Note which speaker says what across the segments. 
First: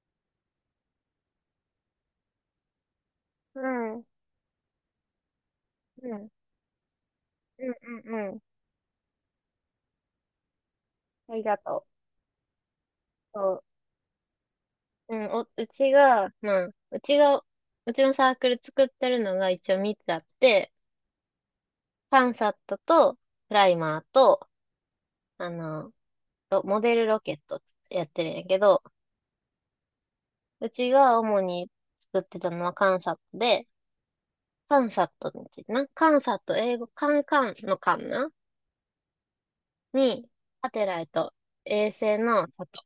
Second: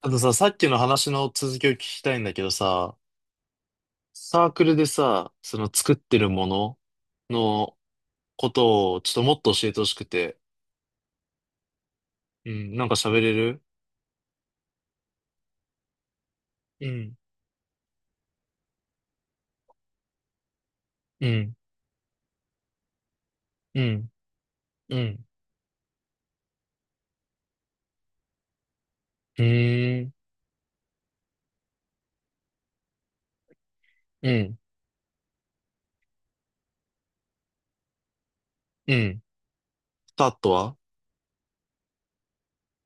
Speaker 1: あとさ、さっきの話の続きを聞きたいんだけどさ、
Speaker 2: うん、うん、
Speaker 1: サークルでさ、その作っ
Speaker 2: う
Speaker 1: てる
Speaker 2: ん、
Speaker 1: もの
Speaker 2: う
Speaker 1: の
Speaker 2: ん、うん。
Speaker 1: ことをちょっともっと教えてほしくて。
Speaker 2: ありがとう。
Speaker 1: うん、なんか喋れ
Speaker 2: そ
Speaker 1: る。
Speaker 2: う。うん、うちが、まあ、
Speaker 1: う
Speaker 2: う
Speaker 1: ん、
Speaker 2: ちが、うちのサークル作ってるのが一応3つあって、
Speaker 1: うん、
Speaker 2: カンサットと、プライ
Speaker 1: う
Speaker 2: マー
Speaker 1: ん、
Speaker 2: と、
Speaker 1: うん、
Speaker 2: あの、ロモデルロケットってやってるんやけど、
Speaker 1: うーん、
Speaker 2: うちが主に作ってたのはカンサットで、
Speaker 1: うん、
Speaker 2: カンサットについてな、カンサット、英語、カンカンのカンな
Speaker 1: うん。タ
Speaker 2: に、
Speaker 1: ット
Speaker 2: サ
Speaker 1: は。
Speaker 2: テライト、衛星の里。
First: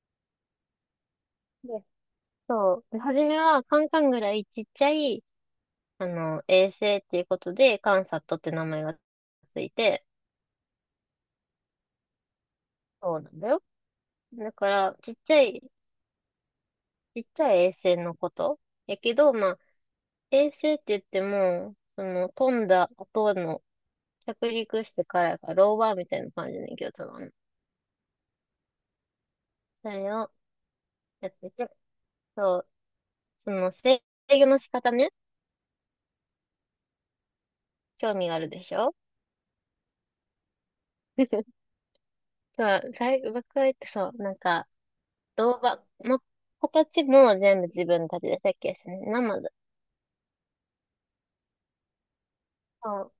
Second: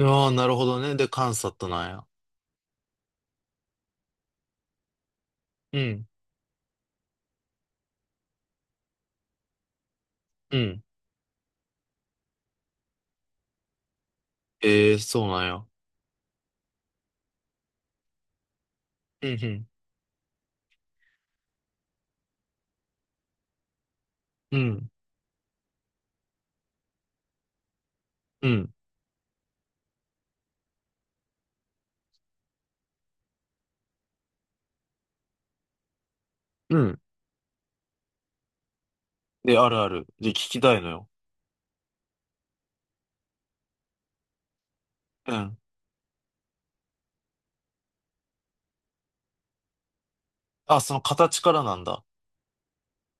Speaker 1: ああ、ー、なるほどね。で、カンサット
Speaker 2: で
Speaker 1: なんや。
Speaker 2: そう。で初めはカンカンぐらいちっちゃい、
Speaker 1: うん、
Speaker 2: 衛星っていうことで、カンサットって名前がついて、
Speaker 1: うん。
Speaker 2: そうなんだよ。だか
Speaker 1: ええ、
Speaker 2: ら、
Speaker 1: ー、
Speaker 2: ちっ
Speaker 1: そう
Speaker 2: ち
Speaker 1: な
Speaker 2: ゃ
Speaker 1: ん
Speaker 2: い、
Speaker 1: や。
Speaker 2: ちっちゃい衛星のこと。やけ
Speaker 1: う
Speaker 2: ど、まあ、
Speaker 1: ん、
Speaker 2: 衛星って言っても、飛んだ後の、着
Speaker 1: う
Speaker 2: 陸
Speaker 1: ん、
Speaker 2: してからやから、ローバーみたいな感じで、けど、多分。
Speaker 1: うん、
Speaker 2: それをやってて、そう、制御の仕方ね、
Speaker 1: うん。
Speaker 2: 興味があるでしょ。
Speaker 1: で、あるある。で、聞きたいのよ。
Speaker 2: そう、最後、僕は言って、そう、なんか、
Speaker 1: う
Speaker 2: ロ
Speaker 1: ん。
Speaker 2: ーバー、ま、形も全部自分たちで設計してね、まず。
Speaker 1: あ、その形からなんだ。
Speaker 2: そ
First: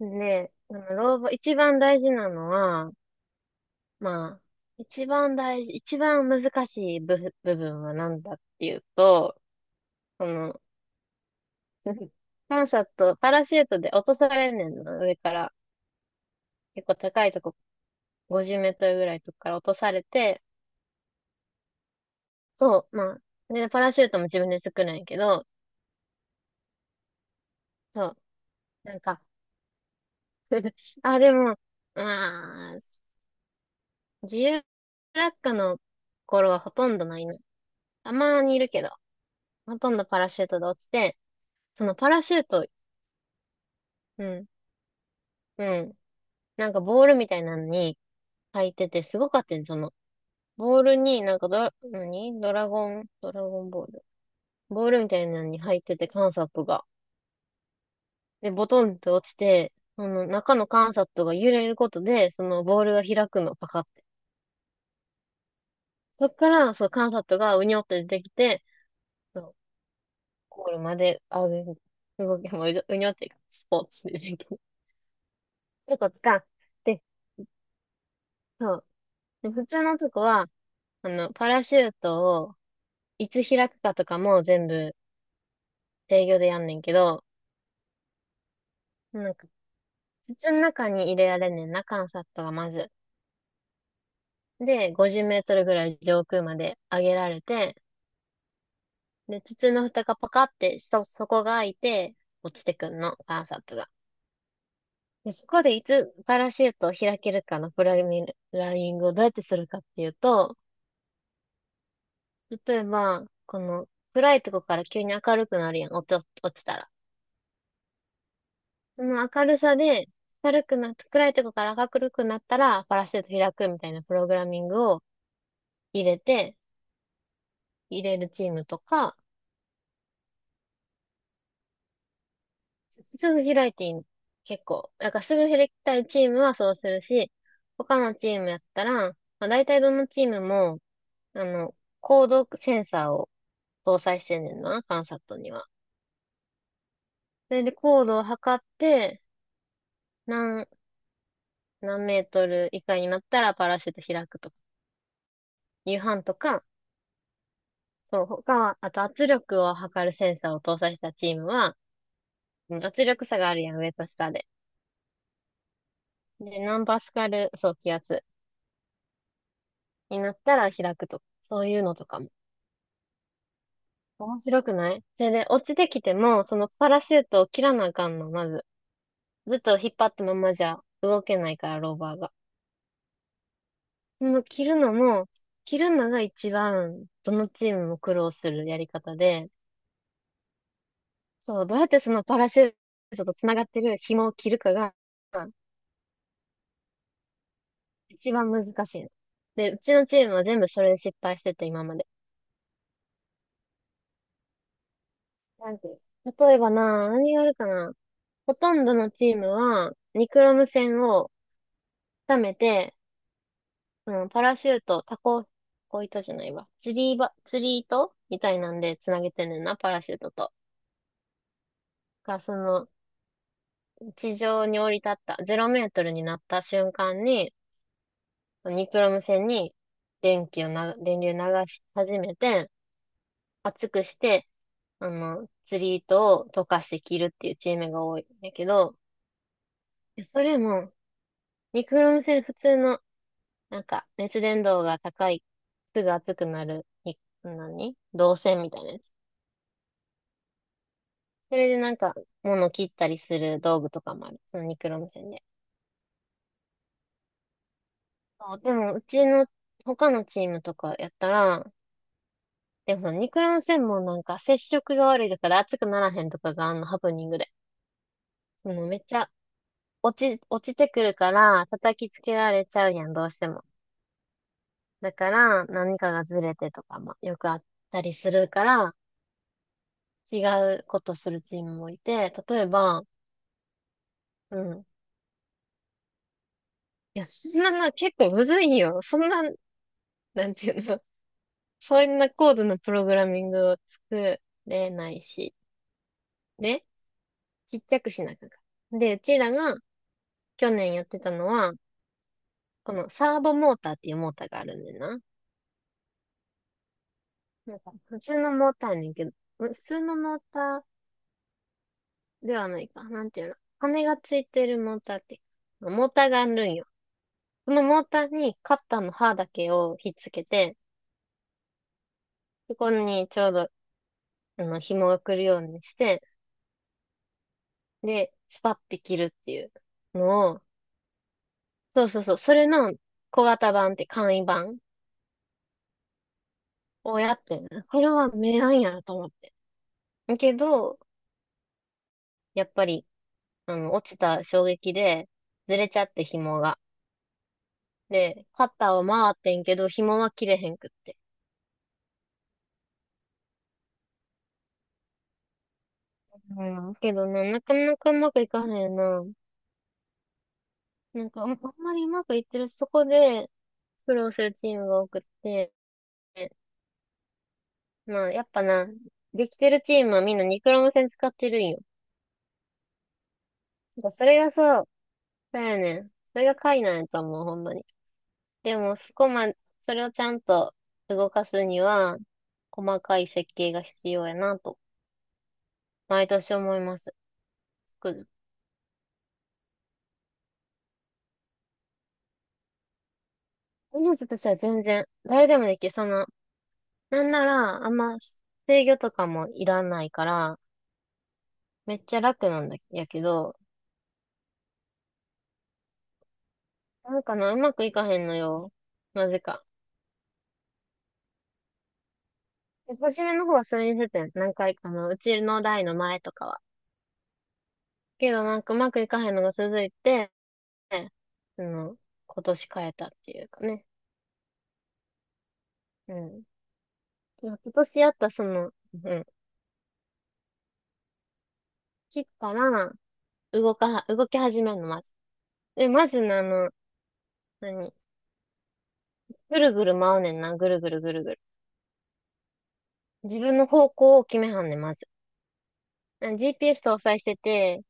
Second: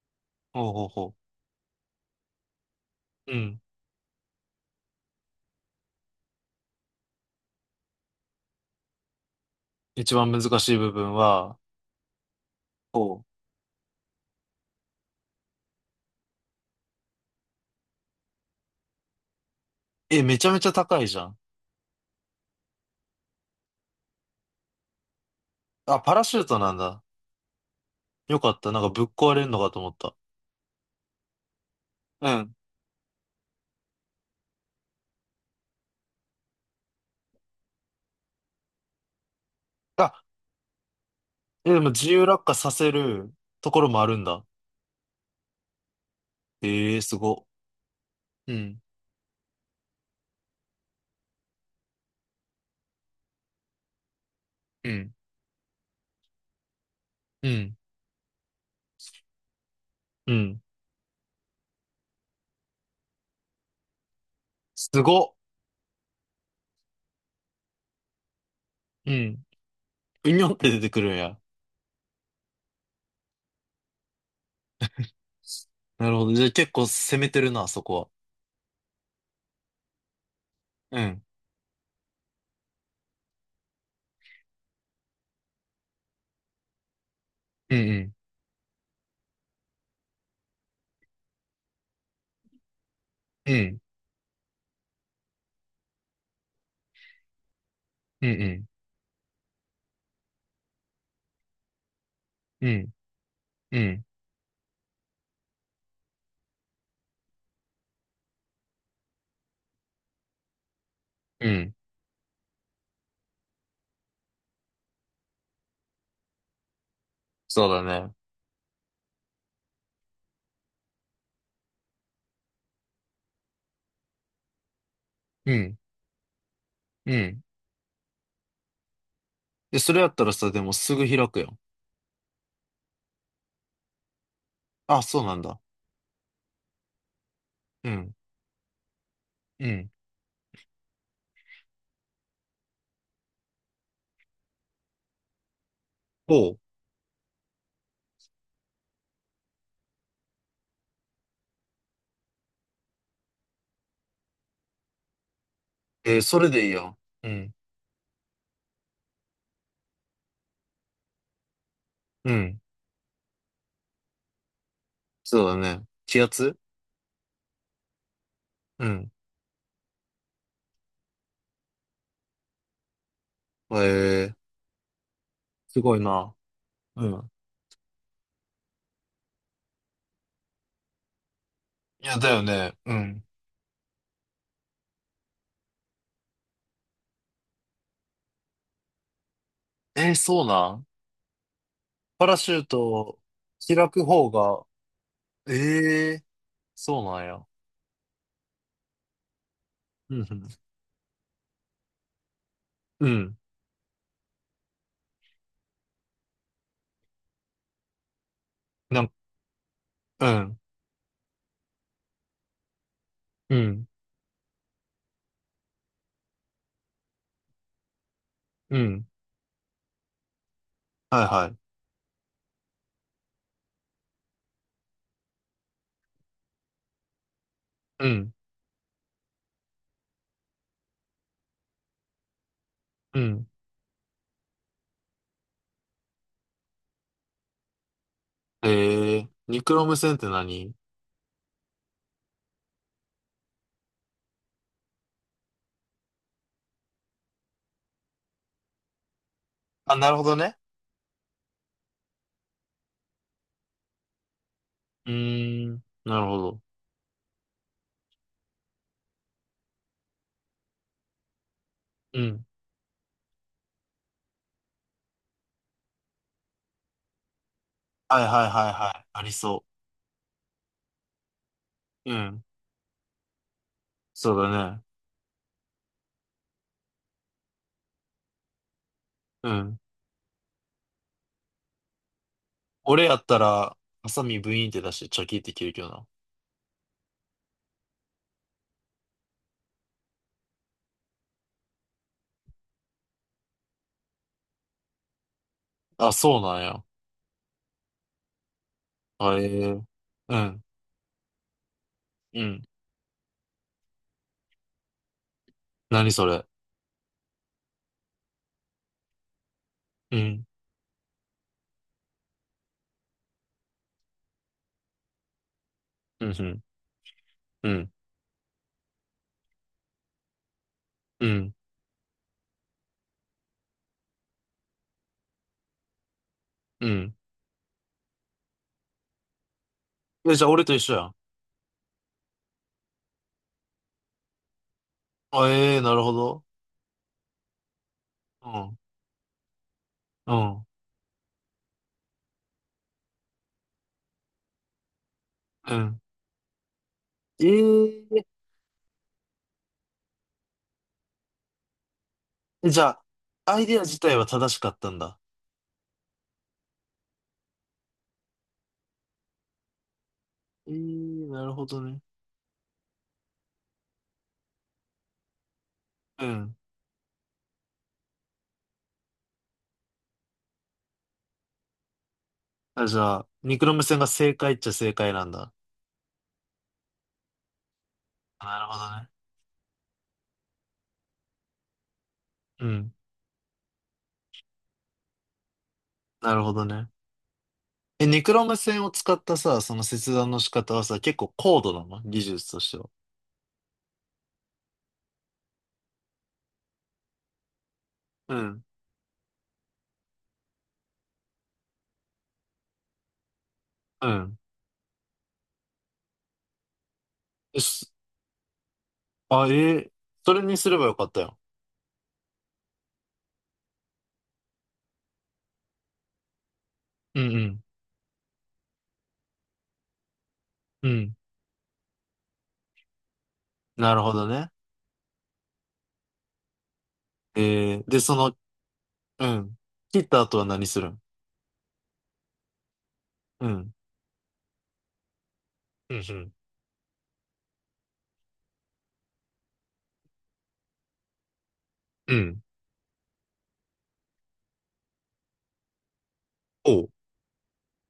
Speaker 2: うで、
Speaker 1: ほうほうほ
Speaker 2: 老後、一番大事なのは、
Speaker 1: う。うん。
Speaker 2: まあ、一番難しい部、部分は何だっていうと、
Speaker 1: 一
Speaker 2: そ
Speaker 1: 番難
Speaker 2: の、
Speaker 1: しい部分は、
Speaker 2: パンサット、
Speaker 1: お
Speaker 2: パ
Speaker 1: う。
Speaker 2: ラシュートで落とされんねんの、上から。結構高いとこ、50メートルぐらいとこから落とされ
Speaker 1: え、め
Speaker 2: て、
Speaker 1: ちゃめちゃ高いじゃん。
Speaker 2: そう、まあ、で、パラシュートも自分で作るんやけど、
Speaker 1: あ、パラシュートなんだ。
Speaker 2: そう、
Speaker 1: よかった。なんか
Speaker 2: なん
Speaker 1: ぶっ
Speaker 2: か、
Speaker 1: 壊れるのかと思った。
Speaker 2: あ、でも、
Speaker 1: うん。
Speaker 2: まあ、自由落下の頃はほとんどないな。たまにいるけど、ほとんど
Speaker 1: あ、
Speaker 2: パラシュートで落ちて、
Speaker 1: え、で
Speaker 2: そ
Speaker 1: も
Speaker 2: の
Speaker 1: 自
Speaker 2: パラ
Speaker 1: 由
Speaker 2: シュ
Speaker 1: 落
Speaker 2: ー
Speaker 1: 下
Speaker 2: ト、
Speaker 1: させるところもあるん
Speaker 2: う
Speaker 1: だ。
Speaker 2: ん、うん。なんか
Speaker 1: ええ、
Speaker 2: ボール
Speaker 1: す
Speaker 2: みたい
Speaker 1: ご。
Speaker 2: なのに
Speaker 1: う
Speaker 2: 入っ
Speaker 1: ん。
Speaker 2: てて、すごかったんその、ボールになんか何ドラゴン、ドラゴンボール。ボ
Speaker 1: う
Speaker 2: ールみ
Speaker 1: ん。
Speaker 2: たいなのに入ってて、観察が。
Speaker 1: うん。
Speaker 2: で、ボトンって落ちて、その
Speaker 1: う
Speaker 2: 中
Speaker 1: ん。
Speaker 2: の観察が揺れることで、そのボールが開くの、パカって。
Speaker 1: すご。
Speaker 2: そっから、そう、観察がうにょって出てきて、
Speaker 1: う
Speaker 2: そ
Speaker 1: ん。
Speaker 2: う
Speaker 1: うにょっ
Speaker 2: ゴ
Speaker 1: て
Speaker 2: ール
Speaker 1: 出て
Speaker 2: ま
Speaker 1: くるん
Speaker 2: で、
Speaker 1: や。
Speaker 2: あ、動きもううにょって、スポーツでできる。よか
Speaker 1: な
Speaker 2: っ
Speaker 1: るほど。じゃ
Speaker 2: た。
Speaker 1: あ結構
Speaker 2: で、
Speaker 1: 攻めてるな、そこは。
Speaker 2: そう。で普通のとこは、
Speaker 1: うん。
Speaker 2: パラシュートをいつ開くかとかも全部制御でやんねんけど、
Speaker 1: うん
Speaker 2: なんか、筒の中に入れられんねんな、缶サットがまず。
Speaker 1: うん。うん。
Speaker 2: で、50メートルぐらい上空まで上げられて、
Speaker 1: うん
Speaker 2: で、筒の蓋がパカって底が開いて落ち
Speaker 1: う
Speaker 2: てく
Speaker 1: ん。
Speaker 2: んの、缶サット
Speaker 1: う
Speaker 2: が。
Speaker 1: ん。
Speaker 2: で、そこでいつパラシュートを開けるかのプログラミライングをどうやってするかっていうと、
Speaker 1: うん。
Speaker 2: 例えば、この暗いとこから急に明るくなるやん、落ちたら。
Speaker 1: そうだね。
Speaker 2: その明るさで、明るくなっ暗いとこから明るくなったら、パラシュート開くみたいなプログラミングを
Speaker 1: うん。
Speaker 2: 入れて、
Speaker 1: うん。
Speaker 2: 入れるチームとか、
Speaker 1: で、それやったらさ、でもすぐ開くよ。
Speaker 2: すぐ開いていいの。結構。
Speaker 1: あ、
Speaker 2: だか
Speaker 1: そう
Speaker 2: らす
Speaker 1: なん
Speaker 2: ぐ
Speaker 1: だ。
Speaker 2: 開きたいチームはそうするし、
Speaker 1: う
Speaker 2: 他
Speaker 1: ん。
Speaker 2: のチームやったら、まあ、大
Speaker 1: う
Speaker 2: 体
Speaker 1: ん。
Speaker 2: どのチームも、コードセンサーを搭載してんねんな、カンサットには。
Speaker 1: おう。
Speaker 2: それでコードを測って、何、何メートル以下になったらパラシュート開くとか、夕
Speaker 1: えー、
Speaker 2: 飯と
Speaker 1: それ
Speaker 2: か、
Speaker 1: でいいよ。うん。
Speaker 2: そう、他、あと圧力を測るセンサーを搭載したチームは、
Speaker 1: うん。
Speaker 2: うん圧力差があるやん、上と下で。
Speaker 1: そうだね。気圧。
Speaker 2: で、何パスカル、そう、気圧
Speaker 1: うん。
Speaker 2: になったら開くとか、そういうのとかも。
Speaker 1: えー、
Speaker 2: 面白くないそれで、落ち
Speaker 1: す
Speaker 2: て
Speaker 1: ごい
Speaker 2: きて
Speaker 1: な。
Speaker 2: も、そのパラ
Speaker 1: う
Speaker 2: シュー
Speaker 1: ん。
Speaker 2: トを切らなあかんの、まず。ずっと引っ張ったままじゃ動けないから、ロー
Speaker 1: い
Speaker 2: バ
Speaker 1: や、
Speaker 2: ー
Speaker 1: だ
Speaker 2: が。
Speaker 1: よね。うん。
Speaker 2: その切るのも、切るのが一番、どのチームも苦労するやり方で、
Speaker 1: えー、そうなん。
Speaker 2: そう、どうやってその
Speaker 1: パラ
Speaker 2: パラ
Speaker 1: シュ
Speaker 2: シ
Speaker 1: ー
Speaker 2: ュー
Speaker 1: ト
Speaker 2: トと繋がって
Speaker 1: 開
Speaker 2: る
Speaker 1: く
Speaker 2: 紐
Speaker 1: 方
Speaker 2: を切る
Speaker 1: が、
Speaker 2: かが、
Speaker 1: えー、そうなんや。
Speaker 2: 一番難しいの。で、うちの
Speaker 1: う
Speaker 2: チームは
Speaker 1: ん。
Speaker 2: 全部それで失敗してて、今まで。
Speaker 1: うん。うん
Speaker 2: なんていう例えばな、何があるかな。ほとんど
Speaker 1: なん、
Speaker 2: のチームは、
Speaker 1: う
Speaker 2: ニクロ
Speaker 1: ん。
Speaker 2: ム線を溜めて、
Speaker 1: うん。
Speaker 2: うん、パラシュート、タコ糸じゃないわ。釣り糸みたいな
Speaker 1: う
Speaker 2: んで
Speaker 1: ん。
Speaker 2: 繋げてんねんな、パラシュートと。
Speaker 1: はいはい。
Speaker 2: が、地上に降り立った、0メートルになった瞬間に、
Speaker 1: うん。
Speaker 2: ニクロム線に電気をな、電流流し始めて、
Speaker 1: うん。
Speaker 2: 厚くして、釣り糸を溶かして着るっていうチームが多いんだけ
Speaker 1: え
Speaker 2: ど、
Speaker 1: ー、ニクロム線っ
Speaker 2: いや
Speaker 1: て
Speaker 2: それ
Speaker 1: 何。
Speaker 2: も、ニクロン線普通の、なんか、熱伝導が高い、すぐ熱くなる、に何導線みたいなやつ。
Speaker 1: あ、なるほどね。
Speaker 2: それでなんか、物切ったりする道具とかもある。そのニクロ
Speaker 1: う
Speaker 2: ン線で。
Speaker 1: ーん。なるほど。
Speaker 2: そう、でも、うちの、他のチームとかやったら、
Speaker 1: うん。
Speaker 2: でもニクロン線もなんか接触が悪いだから熱くならへんとかがあんのハプニングで。
Speaker 1: はいはいはい
Speaker 2: もう
Speaker 1: は
Speaker 2: めっ
Speaker 1: い。
Speaker 2: ち
Speaker 1: あ
Speaker 2: ゃ
Speaker 1: りそ
Speaker 2: 落ちてくるから、叩き
Speaker 1: う。う
Speaker 2: つけ
Speaker 1: ん。
Speaker 2: られちゃうやん、どうしても。
Speaker 1: そうだね。
Speaker 2: だから、何かがずれてとかもよくあったりするから、
Speaker 1: うん。
Speaker 2: 違うことするチームもいて、例えば、
Speaker 1: 俺やったら、ハサミブ
Speaker 2: う
Speaker 1: イーンって
Speaker 2: ん。
Speaker 1: 出してチョキって切るけどな。
Speaker 2: いや、そんなの結構むずいんよ。そんな、なんていうの、そんな高度なプログラミングを作れないし、
Speaker 1: あ、そうなんや。
Speaker 2: で、ちっちゃくしなきゃいけないで、う
Speaker 1: あ、
Speaker 2: ち
Speaker 1: え
Speaker 2: らが
Speaker 1: え、うん、
Speaker 2: 去年やってたのは、
Speaker 1: うん。
Speaker 2: このサーボモーターっていうモーターがあるんだよな。
Speaker 1: 何それ。
Speaker 2: なんか、普通のモーターやねんけど、普通
Speaker 1: う
Speaker 2: のモー
Speaker 1: ん、
Speaker 2: ターではないか。なんていうの。羽がついてるモーターって。モータ
Speaker 1: うん、
Speaker 2: ー
Speaker 1: う
Speaker 2: があ
Speaker 1: ん、
Speaker 2: るんよ。
Speaker 1: う
Speaker 2: その
Speaker 1: ん、
Speaker 2: モーターにカッターの刃だけをひっつけて、
Speaker 1: うん、
Speaker 2: そこにちょうど、紐が来るようにして、
Speaker 1: うん。
Speaker 2: で、スパッて切るっていう
Speaker 1: え、じゃあ
Speaker 2: のを、
Speaker 1: 俺と一緒やん。
Speaker 2: そうそうそう、それの小型版って簡易版
Speaker 1: あ、ええ、なるほど。
Speaker 2: をやってんなこれは
Speaker 1: う
Speaker 2: 名
Speaker 1: ん、
Speaker 2: 案やなと思って。
Speaker 1: う
Speaker 2: け
Speaker 1: ん、
Speaker 2: ど、やっぱり、落ちた衝撃で、
Speaker 1: う
Speaker 2: ずれち
Speaker 1: ん。
Speaker 2: ゃって紐が。
Speaker 1: え
Speaker 2: で、カッターは回ってんけど、紐は切れへんくって。
Speaker 1: え、じゃあ、アイデア自体は正しかったんだ。
Speaker 2: うん。けどな、なかなかうまくいかへんな。
Speaker 1: え
Speaker 2: な
Speaker 1: え、
Speaker 2: んか、
Speaker 1: なる
Speaker 2: あん
Speaker 1: ほど
Speaker 2: ま
Speaker 1: ね。
Speaker 2: りうまくいってる、そこで苦労するチームが多くって、
Speaker 1: うん。
Speaker 2: まあ、やっぱな、できてるチームはみんなニクロム線使ってるんよ。
Speaker 1: あ、じゃあ、ニクロム線
Speaker 2: なん
Speaker 1: が
Speaker 2: かそ
Speaker 1: 正
Speaker 2: れが
Speaker 1: 解っちゃ
Speaker 2: そう、
Speaker 1: 正解なんだ。
Speaker 2: そうやねん。それが解なんやと思う、ほんまに。
Speaker 1: なる
Speaker 2: で
Speaker 1: ほど
Speaker 2: も、
Speaker 1: ね。
Speaker 2: そこま、それをちゃんと動かすには、
Speaker 1: うん、
Speaker 2: 細かい設計が必要やなと、毎
Speaker 1: なるほ
Speaker 2: 年
Speaker 1: ど
Speaker 2: 思い
Speaker 1: ね。
Speaker 2: ます。つ
Speaker 1: え、
Speaker 2: く
Speaker 1: ニ
Speaker 2: づく
Speaker 1: クロム線を使ったさ、その切断の仕方はさ、結構高度なの技術としては。
Speaker 2: 思います私は全然、誰でもできる。なんなら、あんま
Speaker 1: うん。
Speaker 2: 制御とかもいらないから、めっちゃ楽なんだやけど、
Speaker 1: うん。
Speaker 2: なんかな、う
Speaker 1: え、
Speaker 2: まくいかへんのよ。なぜ
Speaker 1: あ、え
Speaker 2: か。
Speaker 1: ー、それにすればよかったよ。
Speaker 2: で初めの方はそれにせてん、何回かの、うちの代の前とかは。
Speaker 1: うん
Speaker 2: けどなんかうまくいかへんのが続いて、
Speaker 1: うん。うん。
Speaker 2: その、今年変えたっていうかね。
Speaker 1: なるほどね。
Speaker 2: うん。今
Speaker 1: えー、
Speaker 2: 年
Speaker 1: で、
Speaker 2: やっ
Speaker 1: そ
Speaker 2: た
Speaker 1: の、
Speaker 2: うん。
Speaker 1: うん。切った後は何するん。
Speaker 2: 切ったら、
Speaker 1: うん。
Speaker 2: 動かは、動き始めるの、まず。で、
Speaker 1: うんう
Speaker 2: まず
Speaker 1: ん。
Speaker 2: ね、何ぐるぐる回うねんな、ぐるぐるぐるぐる。
Speaker 1: うん。
Speaker 2: 自分の方向を決めはんねん、まず。
Speaker 1: お
Speaker 2: GPS
Speaker 1: う。
Speaker 2: 搭載してて、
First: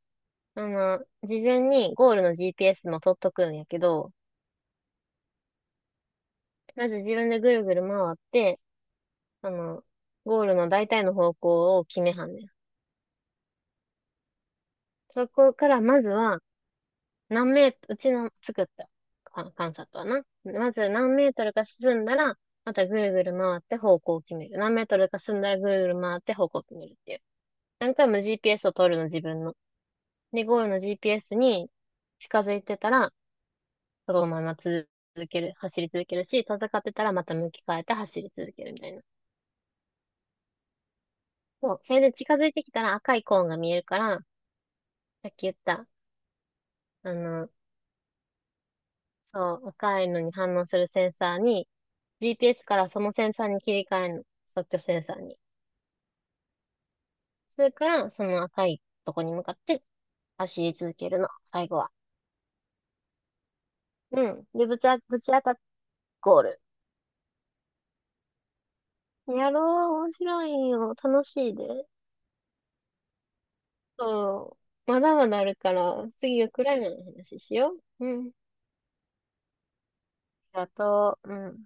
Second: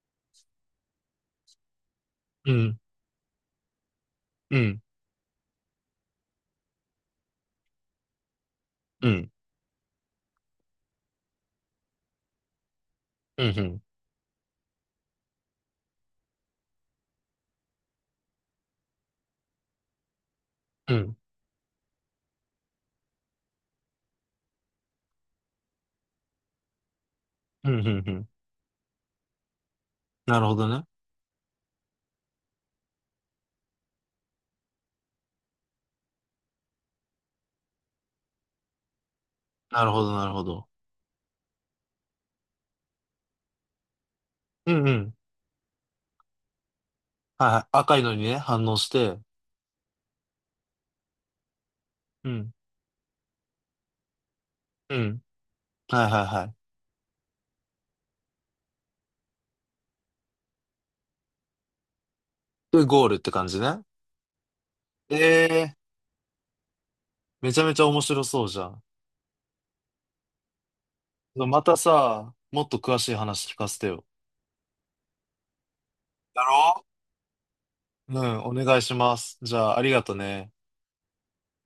Speaker 2: 事前にゴールの
Speaker 1: うん。
Speaker 2: GPS も取っとくんやけど、
Speaker 1: うん。
Speaker 2: まず自分でぐるぐる回って、
Speaker 1: うん。
Speaker 2: あの、ゴールの大体の方向を決めはんねん。
Speaker 1: うんうん。
Speaker 2: そこからまずは、何メートル、うちの作ったか観察はな。まず
Speaker 1: う
Speaker 2: 何
Speaker 1: ん。
Speaker 2: メートルか進んだら、またぐるぐる回って方向を決める。何メートルか進んだらぐるぐる回って方向を決めるっていう。
Speaker 1: うんうんう
Speaker 2: 何回も
Speaker 1: ん。
Speaker 2: GPS を取るの自分の。
Speaker 1: な
Speaker 2: で、
Speaker 1: るほ
Speaker 2: ゴー
Speaker 1: ど
Speaker 2: ルの
Speaker 1: ね。
Speaker 2: GPS に近づいてたら、そのまま続ける、走り続けるし、遠ざかってたらまた向き変えて走り続けるみたいな。
Speaker 1: なるほど、なるほど。
Speaker 2: そう。それで近づいてきたら赤いコーンが見えるから、
Speaker 1: うんうん。
Speaker 2: さっき言った、あ
Speaker 1: は
Speaker 2: の、
Speaker 1: いはい。赤いのにね、反応して。
Speaker 2: そう、赤いのに反応するセンサーに、
Speaker 1: うん。
Speaker 2: GPS からそのセンサーに切り替えるの。即興セ
Speaker 1: う
Speaker 2: ンサー
Speaker 1: ん。
Speaker 2: に。
Speaker 1: はいはいはい。
Speaker 2: それから、その赤いとこに向かって走り続けるの。最後は。
Speaker 1: で、ゴールって感じね。
Speaker 2: うん。で、ぶち当たっ
Speaker 1: ええ、
Speaker 2: ゴール。
Speaker 1: めちゃめちゃ面白そうじゃん。
Speaker 2: やろう。面白いよ。楽しい
Speaker 1: また
Speaker 2: で。
Speaker 1: さ、もっと詳しい話聞かせてよ。
Speaker 2: そう。まだまだあるから、次
Speaker 1: だ
Speaker 2: はクライ
Speaker 1: ろ。
Speaker 2: マーの話しよう。
Speaker 1: う
Speaker 2: うん。
Speaker 1: ん、お願いします。じゃあ、ありがとね。
Speaker 2: ありがとう。うん。